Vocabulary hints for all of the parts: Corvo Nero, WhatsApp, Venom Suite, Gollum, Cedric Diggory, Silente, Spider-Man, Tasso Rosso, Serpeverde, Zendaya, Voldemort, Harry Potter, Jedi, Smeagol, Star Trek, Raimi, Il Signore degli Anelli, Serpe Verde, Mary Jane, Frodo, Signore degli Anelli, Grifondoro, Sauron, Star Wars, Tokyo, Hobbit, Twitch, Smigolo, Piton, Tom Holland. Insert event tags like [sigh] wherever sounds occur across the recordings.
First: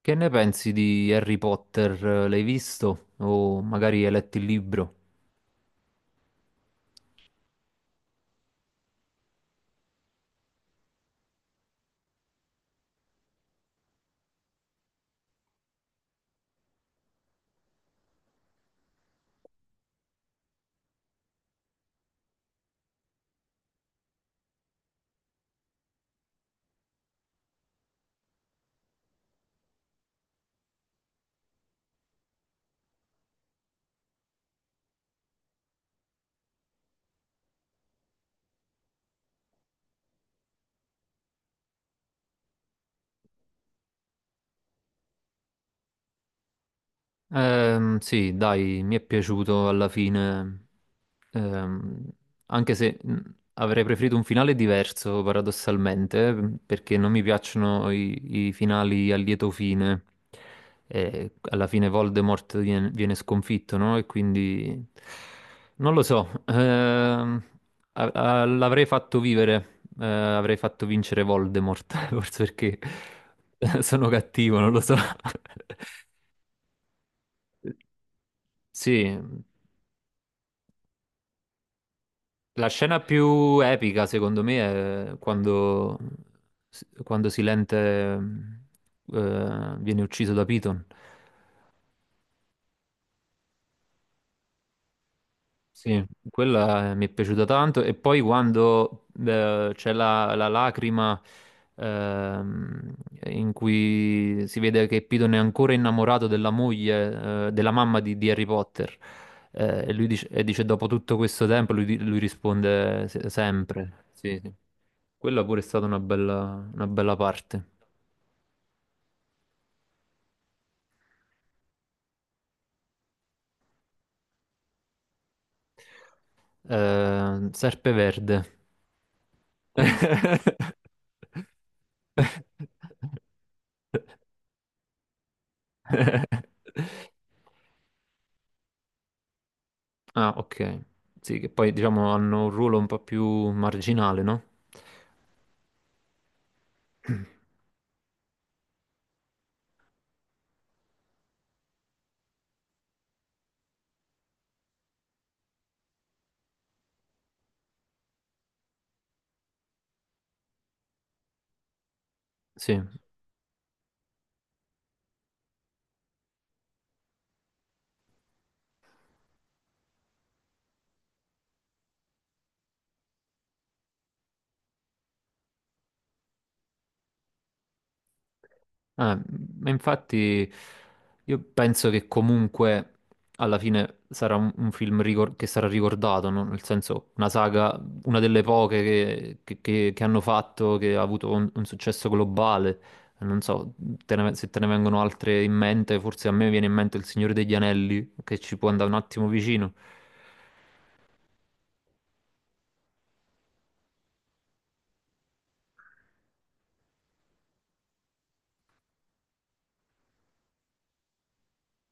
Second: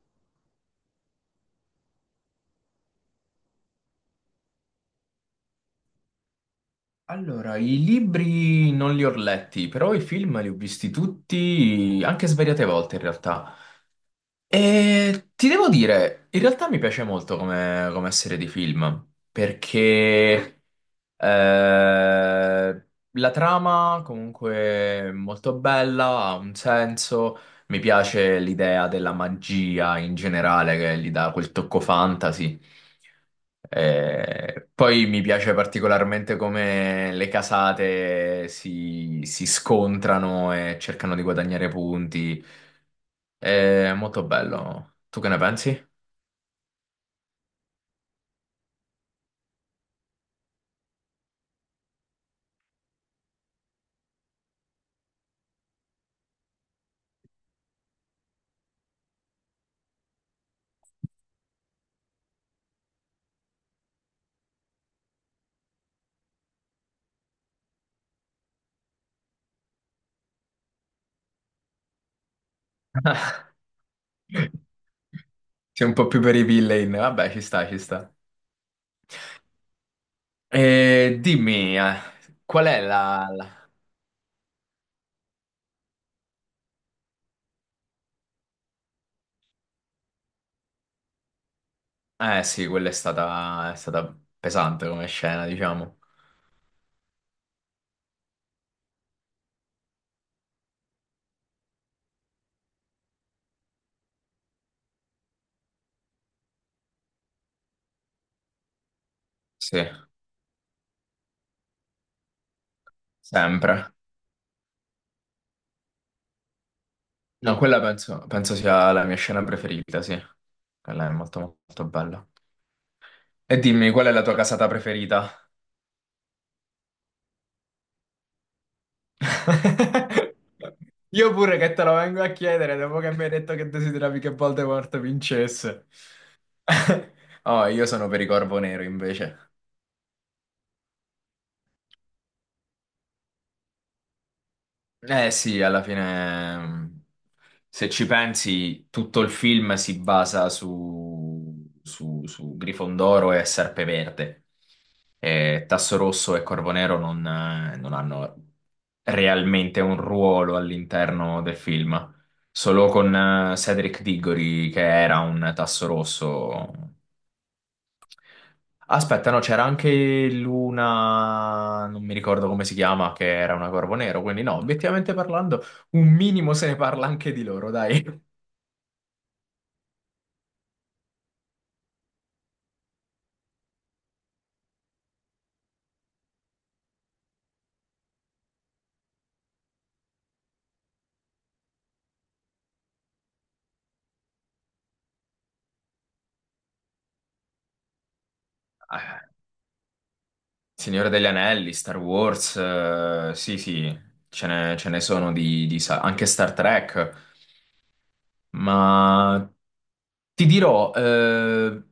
Che ne pensi di Harry Potter? L'hai visto? O magari hai letto il libro? Allora, i libri non li ho letti, però i film li ho visti tutti, anche svariate volte in realtà. E ti devo dire, in realtà mi piace molto come serie di film, perché eh, la trama comunque è molto bella, ha un senso, mi piace l'idea della magia in generale che gli dà quel tocco fantasy. Poi mi piace particolarmente come le casate si scontrano e cercano di guadagnare punti. È molto bello. Tu che ne pensi? Sì, dai, mi è piaciuto alla fine. Ehm, Anche se avrei preferito un finale diverso, paradossalmente, perché non mi piacciono i finali a lieto fine. Alla fine Voldemort viene sconfitto, no? E quindi non lo so. L'avrei fatto vivere, avrei fatto vincere Voldemort, [laughs] forse perché [laughs] sono cattivo, non [laughs] lo so. Sei un po' più [laughs] per i villain. Vabbè, ci sta, ci sta. Sì. E dimmi, qual La è scena più epica, secondo me, è quando Silente viene ucciso da Piton. Eh sì, quella è stata pesante come scena, diciamo. Sì, quella mi è piaciuta tanto. E poi quando c'è la lacrima, ehm, in cui si vede che Piton è ancora innamorato della moglie, della mamma di Harry Potter. Sì, E lui dice, e dice, dopo tutto questo tempo, lui, lui risponde sempre. sempre. Sì, sì. Quella pure è stata una bella No, parte. quella penso sia la mia scena preferita, sì. Quella è molto, molto bella. E dimmi, qual è la tua casata preferita? Serpe Verde. [laughs] [laughs] Io pure che te lo vengo a chiedere dopo che mi hai detto che desideravi che Voldemort vincesse. [laughs] Oh, io sono per i Corvo Nero invece. Ah, ok. Sì, che poi diciamo hanno un ruolo un po' più marginale, no? Eh sì, alla fine, [clears throat] se ci pensi, tutto il film si basa su Grifondoro e Serpeverde. E Tasso Rosso e Corvo Nero non hanno realmente un ruolo all'interno del film. Sì. Solo con Cedric Diggory, che era un Tasso Rosso. Aspetta, no, c'era anche l'una, non mi ricordo come si chiama, che era una Corvo Nero, quindi no, obiettivamente parlando, un minimo se ne parla anche di loro, dai. Eh, ma infatti io penso che comunque alla fine sarà un film che sarà ricordato, no? Nel senso una saga, una delle poche che hanno fatto, che ha avuto un successo globale. Non so se te ne vengono altre in mente, forse a me viene in mente Il Signore degli Anelli, che ci può andare un attimo vicino. Signore degli Anelli, Star Wars, sì, sì, ce ne sono anche Star Trek, ma ti dirò,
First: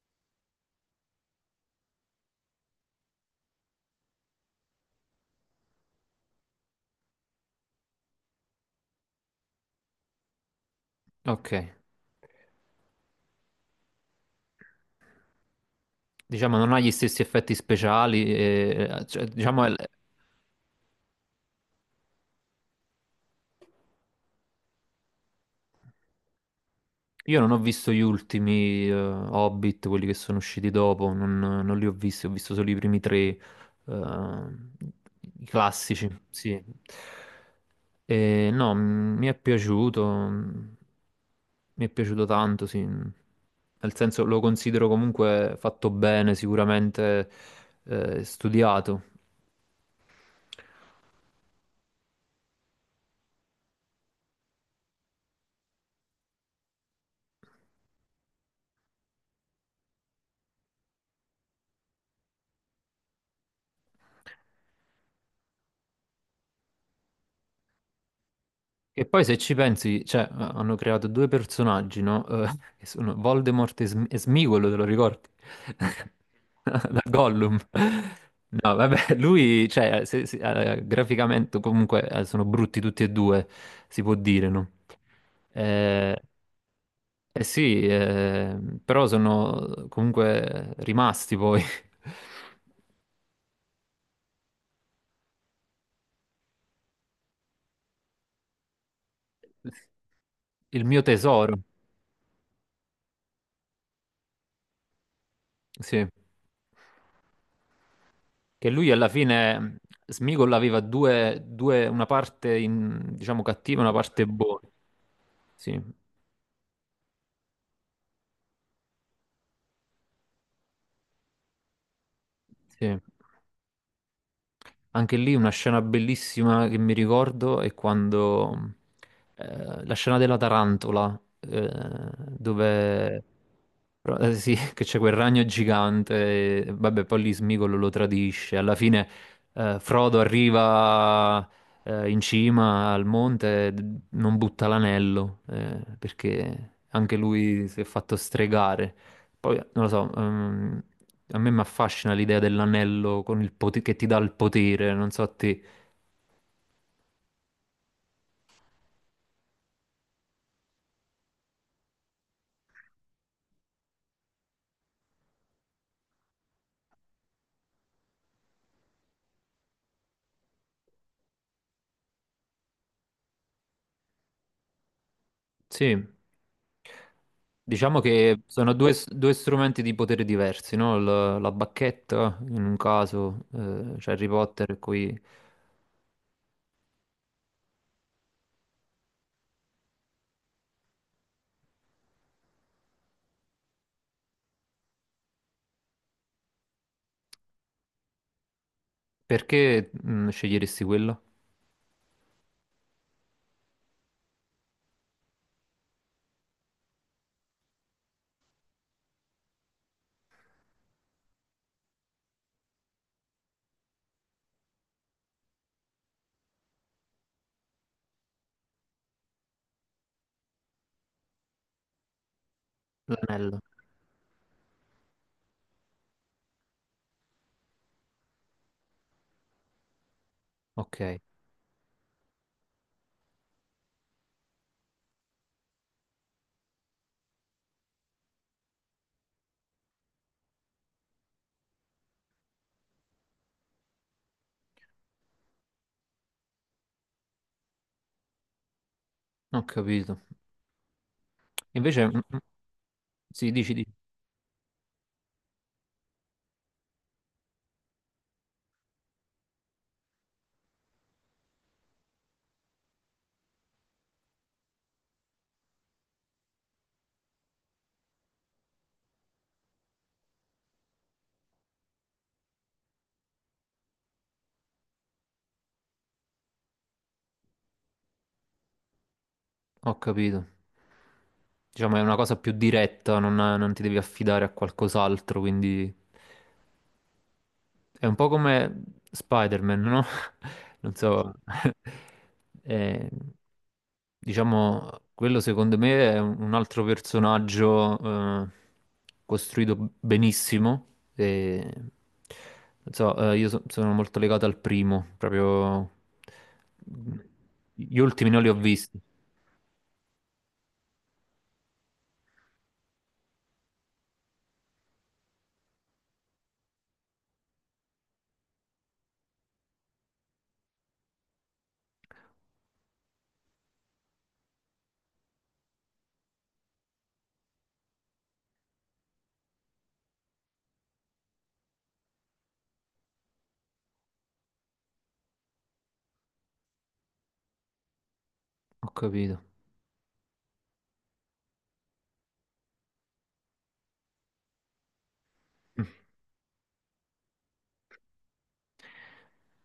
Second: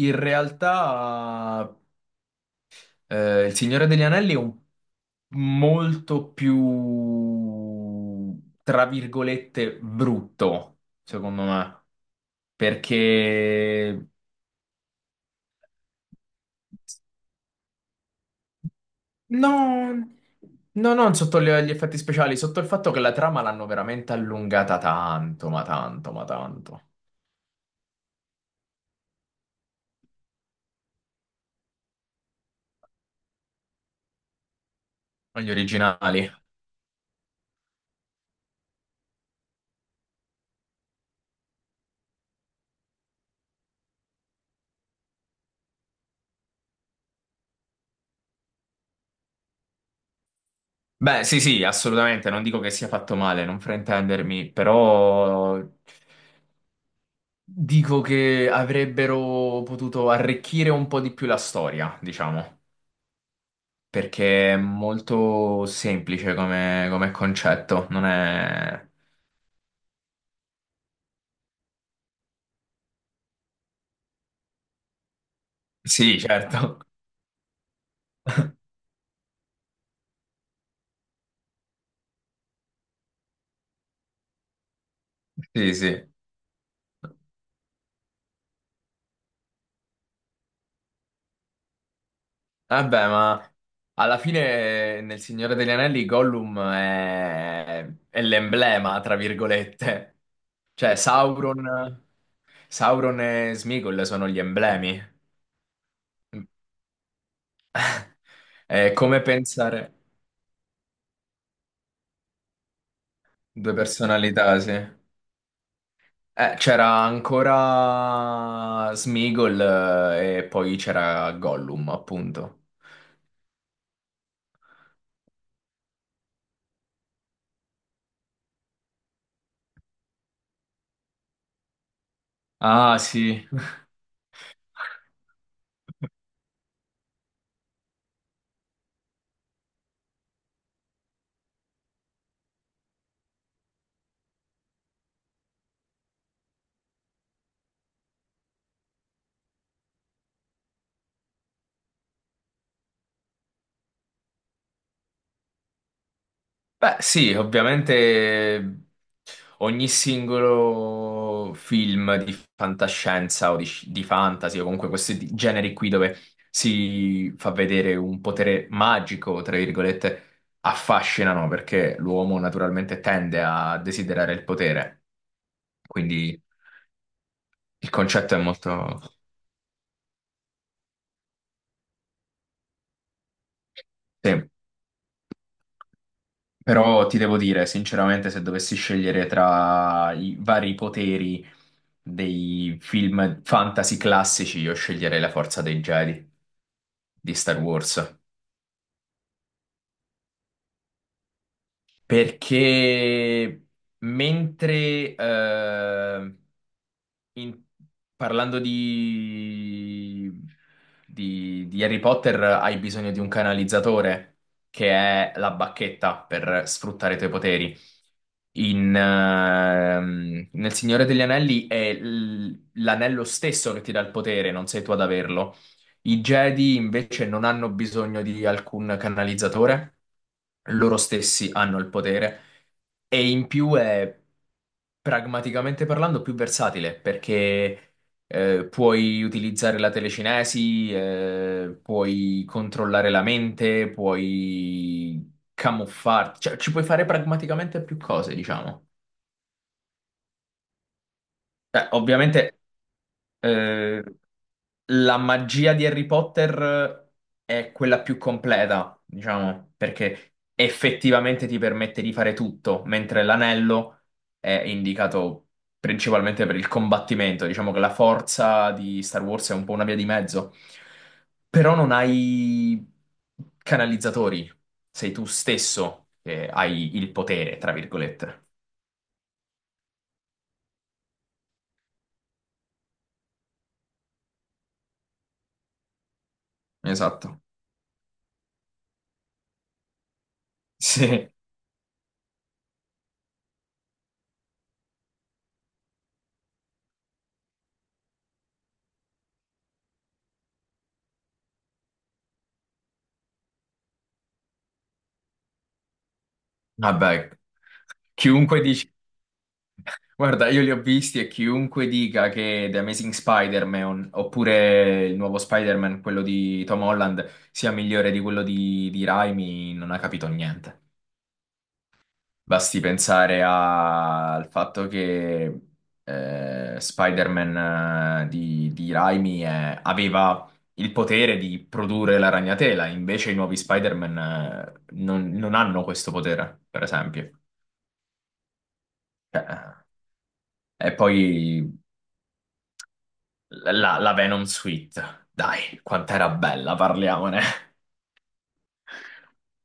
in realtà Il Signore degli Anelli è un molto più, tra virgolette, brutto, secondo Ok, me, perché diciamo non ha gli stessi effetti speciali, e, cioè, diciamo è, mm. no, no, non sotto gli effetti speciali, sotto il fatto che la trama l'hanno veramente allungata tanto, ma tanto, ma tanto. Io non ho visto gli ultimi Hobbit, quelli che sono usciti dopo, non, non li ho visti, ho visto solo i primi tre, i Gli classici, originali. sì. E, no, mi è piaciuto, mi è piaciuto tanto, sì. Nel senso lo considero comunque fatto bene, sicuramente studiato. Beh, sì, sì, assolutamente, non dico che sia fatto male, non fraintendermi, però dico che avrebbero potuto arricchire un po' di più la storia, diciamo, perché è molto semplice come concetto, non è... E poi se ci pensi, cioè, hanno creato due personaggi, no? [laughs] Che sono Voldemort e, e Smigolo, te lo ricordi? [laughs] Sì, certo. [laughs] Da Gollum. No, vabbè, [laughs] lui, cioè, graficamente comunque sono brutti tutti e due, si può dire, no? Sì, sì. Eh, eh sì, però sono comunque rimasti poi. Vabbè, ma alla fine nel Signore degli Anelli Gollum è l'emblema, tra [laughs] virgolette. Il Cioè, mio tesoro, Sauron, Sauron e Smigol sono gli emblemi. sì. Che lui È alla come fine pensare Smigol aveva due, una parte diciamo due cattiva e una parte personalità, buona. sì. Sì, C'era ancora Smeagol e poi c'era Gollum, appunto. sì. Anche lì una scena bellissima che mi ricordo è quando la scena della tarantola, Ah, dove sì. [laughs] Sì, [laughs] che c'è quel ragno gigante, e, vabbè, poi lì Smigolo lo tradisce. Alla fine Frodo arriva in cima al monte, e non butta l'anello, perché anche lui si è fatto stregare. Poi, non lo so, a me mi affascina l'idea dell'anello con il che ti dà il potere, non so a te. Beh, sì, ovviamente ogni singolo film di fantascienza o di fantasy o comunque questi generi qui dove si fa vedere un potere magico, tra virgolette, affascinano perché l'uomo naturalmente tende a desiderare il potere. Sì, Quindi il diciamo concetto è che sono due, molto... due strumenti di potere diversi, no? La bacchetta, in un caso, c'è Harry sì. Potter qui. Però ti devo dire, sinceramente, se dovessi scegliere tra i vari poteri dei film fantasy classici, io sceglierei la forza dei Jedi di Star Wars. Perché mm, sceglieresti quello? Perché mentre In- parlando di... di Harry Potter, hai bisogno di un canalizzatore, che è la bacchetta per sfruttare i tuoi poteri. Nel Signore degli Anelli è l'anello L'anello. stesso che ti dà il potere, non sei tu ad averlo. I Jedi invece non hanno bisogno di alcun canalizzatore, loro Ok, stessi hanno il potere e in più è pragmaticamente parlando più versatile perché puoi utilizzare la telecinesi, puoi controllare la mente, puoi camuffarti, cioè ci puoi fare pragmaticamente più cose, diciamo. non ho capito. Invece, mm, mm, Ovviamente sì, dici, dici. eh, la magia di Harry Potter è quella più completa, diciamo, perché effettivamente ti permette di fare tutto, mentre l'anello è indicato principalmente per il combattimento. Diciamo che la forza di Star Wars è un po' una via di mezzo, però non hai canalizzatori, sei tu stesso che hai il potere, tra virgolette. Ho capito. Diciamo è una cosa più diretta, non, non ti devi affidare a qualcos'altro, quindi Esatto. [laughs] è un po' come Spider-Man, no? [laughs] Non Sì, so. [laughs] Eh, diciamo, quello secondo me è un altro personaggio eh, costruito benissimo. E, non so, io sono molto legato al primo, proprio vabbè, gli ultimi non li ho chiunque dici visti. guarda, io li ho visti e chiunque dica che The Amazing Spider-Man oppure il nuovo Spider-Man, quello di Tom Holland, sia migliore di quello di Raimi, non ha capito niente. Basti pensare al fatto che Spider-Man di Raimi aveva il potere di produrre la ragnatela, invece i nuovi Spider-Man non hanno questo potere, per esempio. Ho capito. Cioè, e poi. La Venom Suite, dai, Mm. quant'era bella, parliamone.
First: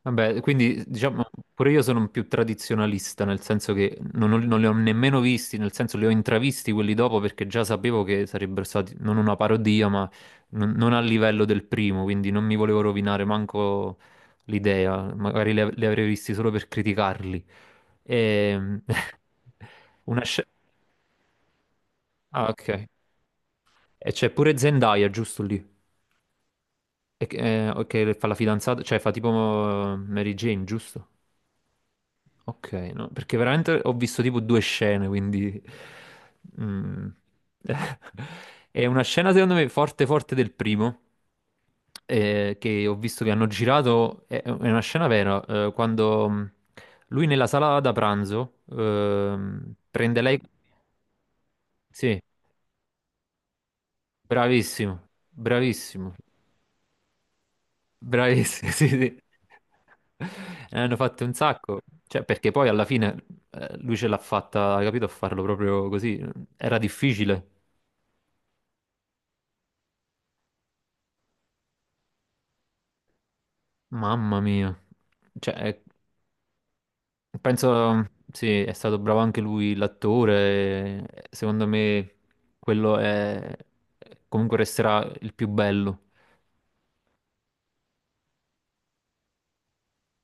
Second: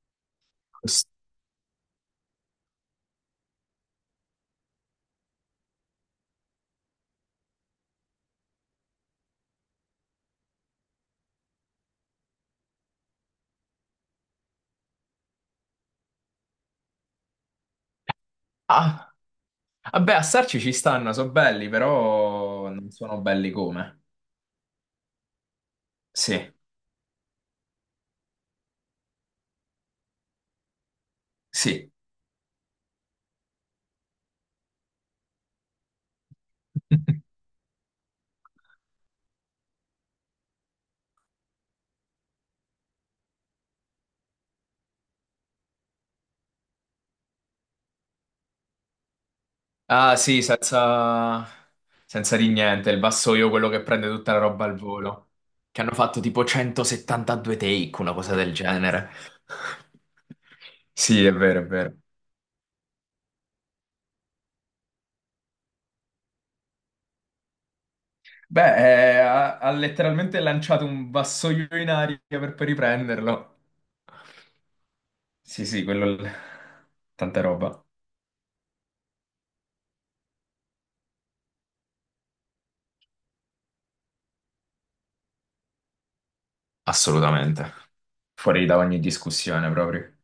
Vabbè, quindi diciamo pure io sono un più tradizionalista, nel senso che non, non li ho nemmeno visti, nel senso li ho intravisti quelli dopo perché già sapevo che sarebbero stati non una parodia, ma non, non a livello del primo, quindi non mi volevo rovinare manco l'idea, magari li, li avrei visti solo per criticarli. E... Ah, [laughs] vabbè, a Una starci ci stanno, sono belli, ah, però ok. non sono belli come. E c'è pure Zendaya, giusto lì, Sì, e, che fa la fidanzata, cioè fa tipo Mary Jane, giusto? sì. Ok, no, perché veramente ho visto tipo due scene, quindi... mm. [laughs] [laughs] È una scena secondo me forte forte del primo, che ho visto che hanno girato, è una scena vera, quando mm, lui nella sala da pranzo Ah, prende lei... sì, senza... Sì, senza di niente, il vassoio, quello che prende tutta la roba al bravissimo, volo. Che hanno bravissimo. fatto tipo 172 take, una cosa del Bravissimi, [laughs] sì, genere. sì. Ne [laughs] hanno fatto Sì, è un vero, è sacco. vero. Cioè, perché poi alla fine lui ce l'ha fatta, hai capito, a farlo proprio così. Era difficile. Beh, ha letteralmente lanciato un vassoio in aria per poi riprenderlo. Mamma mia. Cioè, Sì, sì, quello... Tanta roba. penso, sì, è stato bravo anche lui, l'attore. Eh, secondo me quello è... comunque resterà il più bello. Assolutamente. Fuori da ogni discussione proprio.